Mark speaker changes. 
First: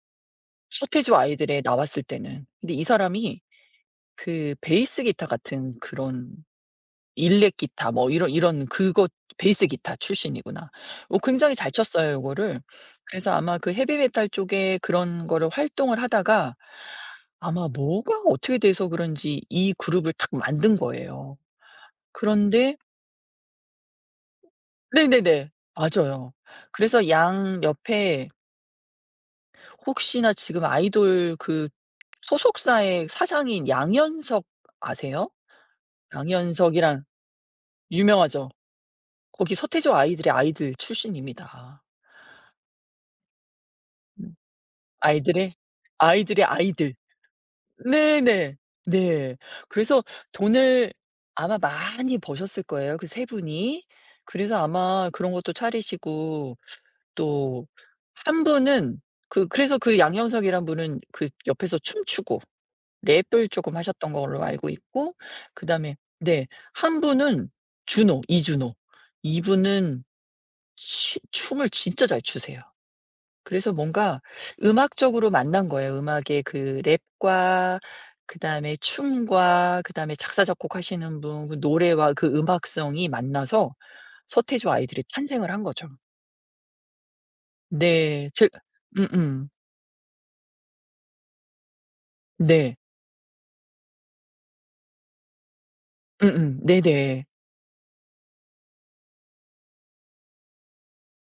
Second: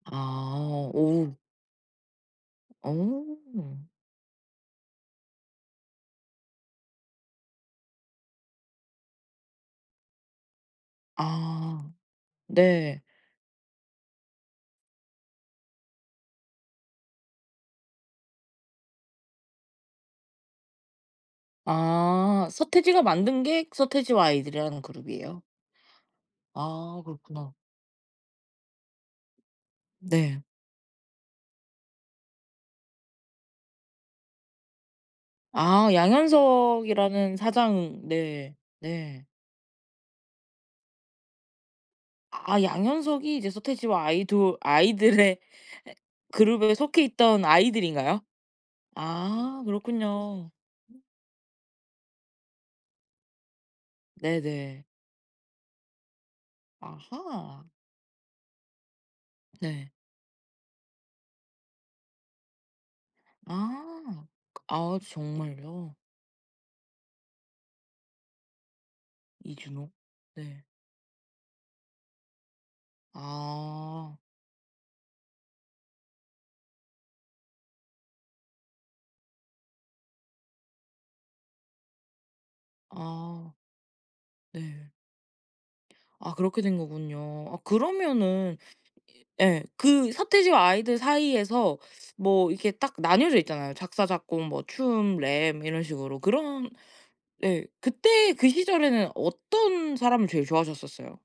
Speaker 1: 아.
Speaker 2: 서태지와
Speaker 1: 오.
Speaker 2: 아이들에 나왔을 때는. 근데 이
Speaker 1: 어.
Speaker 2: 사람이 그 베이스 기타 같은 그런 일렉 기타 뭐 이런 이런 그 것 베이스 기타 출신이구나. 어 굉장히 잘
Speaker 1: 아.
Speaker 2: 쳤어요 요거를.
Speaker 1: 네.
Speaker 2: 그래서 아마 그 헤비메탈 쪽에 그런 거를 활동을 하다가 아마 뭐가 어떻게 돼서 그런지 이 그룹을 탁 만든 거예요.
Speaker 1: 아.
Speaker 2: 그런데
Speaker 1: 서태지가 만든 게 서태지와 아이들이라는 그룹이에요?
Speaker 2: 네네네. 맞아요.
Speaker 1: 아
Speaker 2: 그래서
Speaker 1: 그렇구나.
Speaker 2: 양 옆에 혹시나
Speaker 1: 네.
Speaker 2: 지금 아이돌 그 소속사의 사장인 양현석 아세요?
Speaker 1: 아.
Speaker 2: 양현석이란?
Speaker 1: 양현석이라는 사장으
Speaker 2: 유명하죠?
Speaker 1: 네. 네.
Speaker 2: 거기 서태지와 아이들의 아이들 출신입니다.
Speaker 1: 아 양현석이 이제 서태지와
Speaker 2: 음.
Speaker 1: 아이돌 아이들의
Speaker 2: 아이들의
Speaker 1: 에
Speaker 2: 아이들의
Speaker 1: 그룹에
Speaker 2: 아이들.
Speaker 1: 속해 있던 아이들인가요?
Speaker 2: 네네. 네.
Speaker 1: 아
Speaker 2: 그래서
Speaker 1: 그렇군요.
Speaker 2: 돈을 아마 많이 버셨을 거예요, 그 3분이. 그래서
Speaker 1: 네네.
Speaker 2: 아마 그런 것도 차리시고
Speaker 1: 아하.
Speaker 2: 또 한 분은 그 그래서
Speaker 1: 네.
Speaker 2: 그 양현석이란 분은 그 옆에서 춤추고 랩을 쪼끔 하셨던
Speaker 1: 아.
Speaker 2: 걸로 알고
Speaker 1: 아
Speaker 2: 있고 그다음에
Speaker 1: 정말요?
Speaker 2: 네 한 분은 주노, 이주노. 이
Speaker 1: 이주노?
Speaker 2: 분은
Speaker 1: 네.
Speaker 2: 치 춤을 진짜 잘 추세요. 그래서
Speaker 1: 아.
Speaker 2: 뭔가 음악적으로 만난 거예요. 음악의 그 랩과 그다음에 춤과 그다음에 작사 작곡하시는 분 그 노래와 그 음악성이
Speaker 1: 아.
Speaker 2: 만나서 서태지와
Speaker 1: 네.
Speaker 2: 아이들이 탄생을 한 거죠.
Speaker 1: 아 그렇게 된 거군요. 아
Speaker 2: 네. 제
Speaker 1: 그러면은
Speaker 2: 음음.
Speaker 1: 예 그 서태지와 아이들 사이에서 뭐 이렇게
Speaker 2: 네.
Speaker 1: 딱 나뉘어져 있잖아요. 작사 작곡 뭐 춤 랩 이런 식으로
Speaker 2: 음음.
Speaker 1: 그런
Speaker 2: 네네.
Speaker 1: 예 그때 그 시절에는 어떤 사람을 제일 좋아하셨었어요?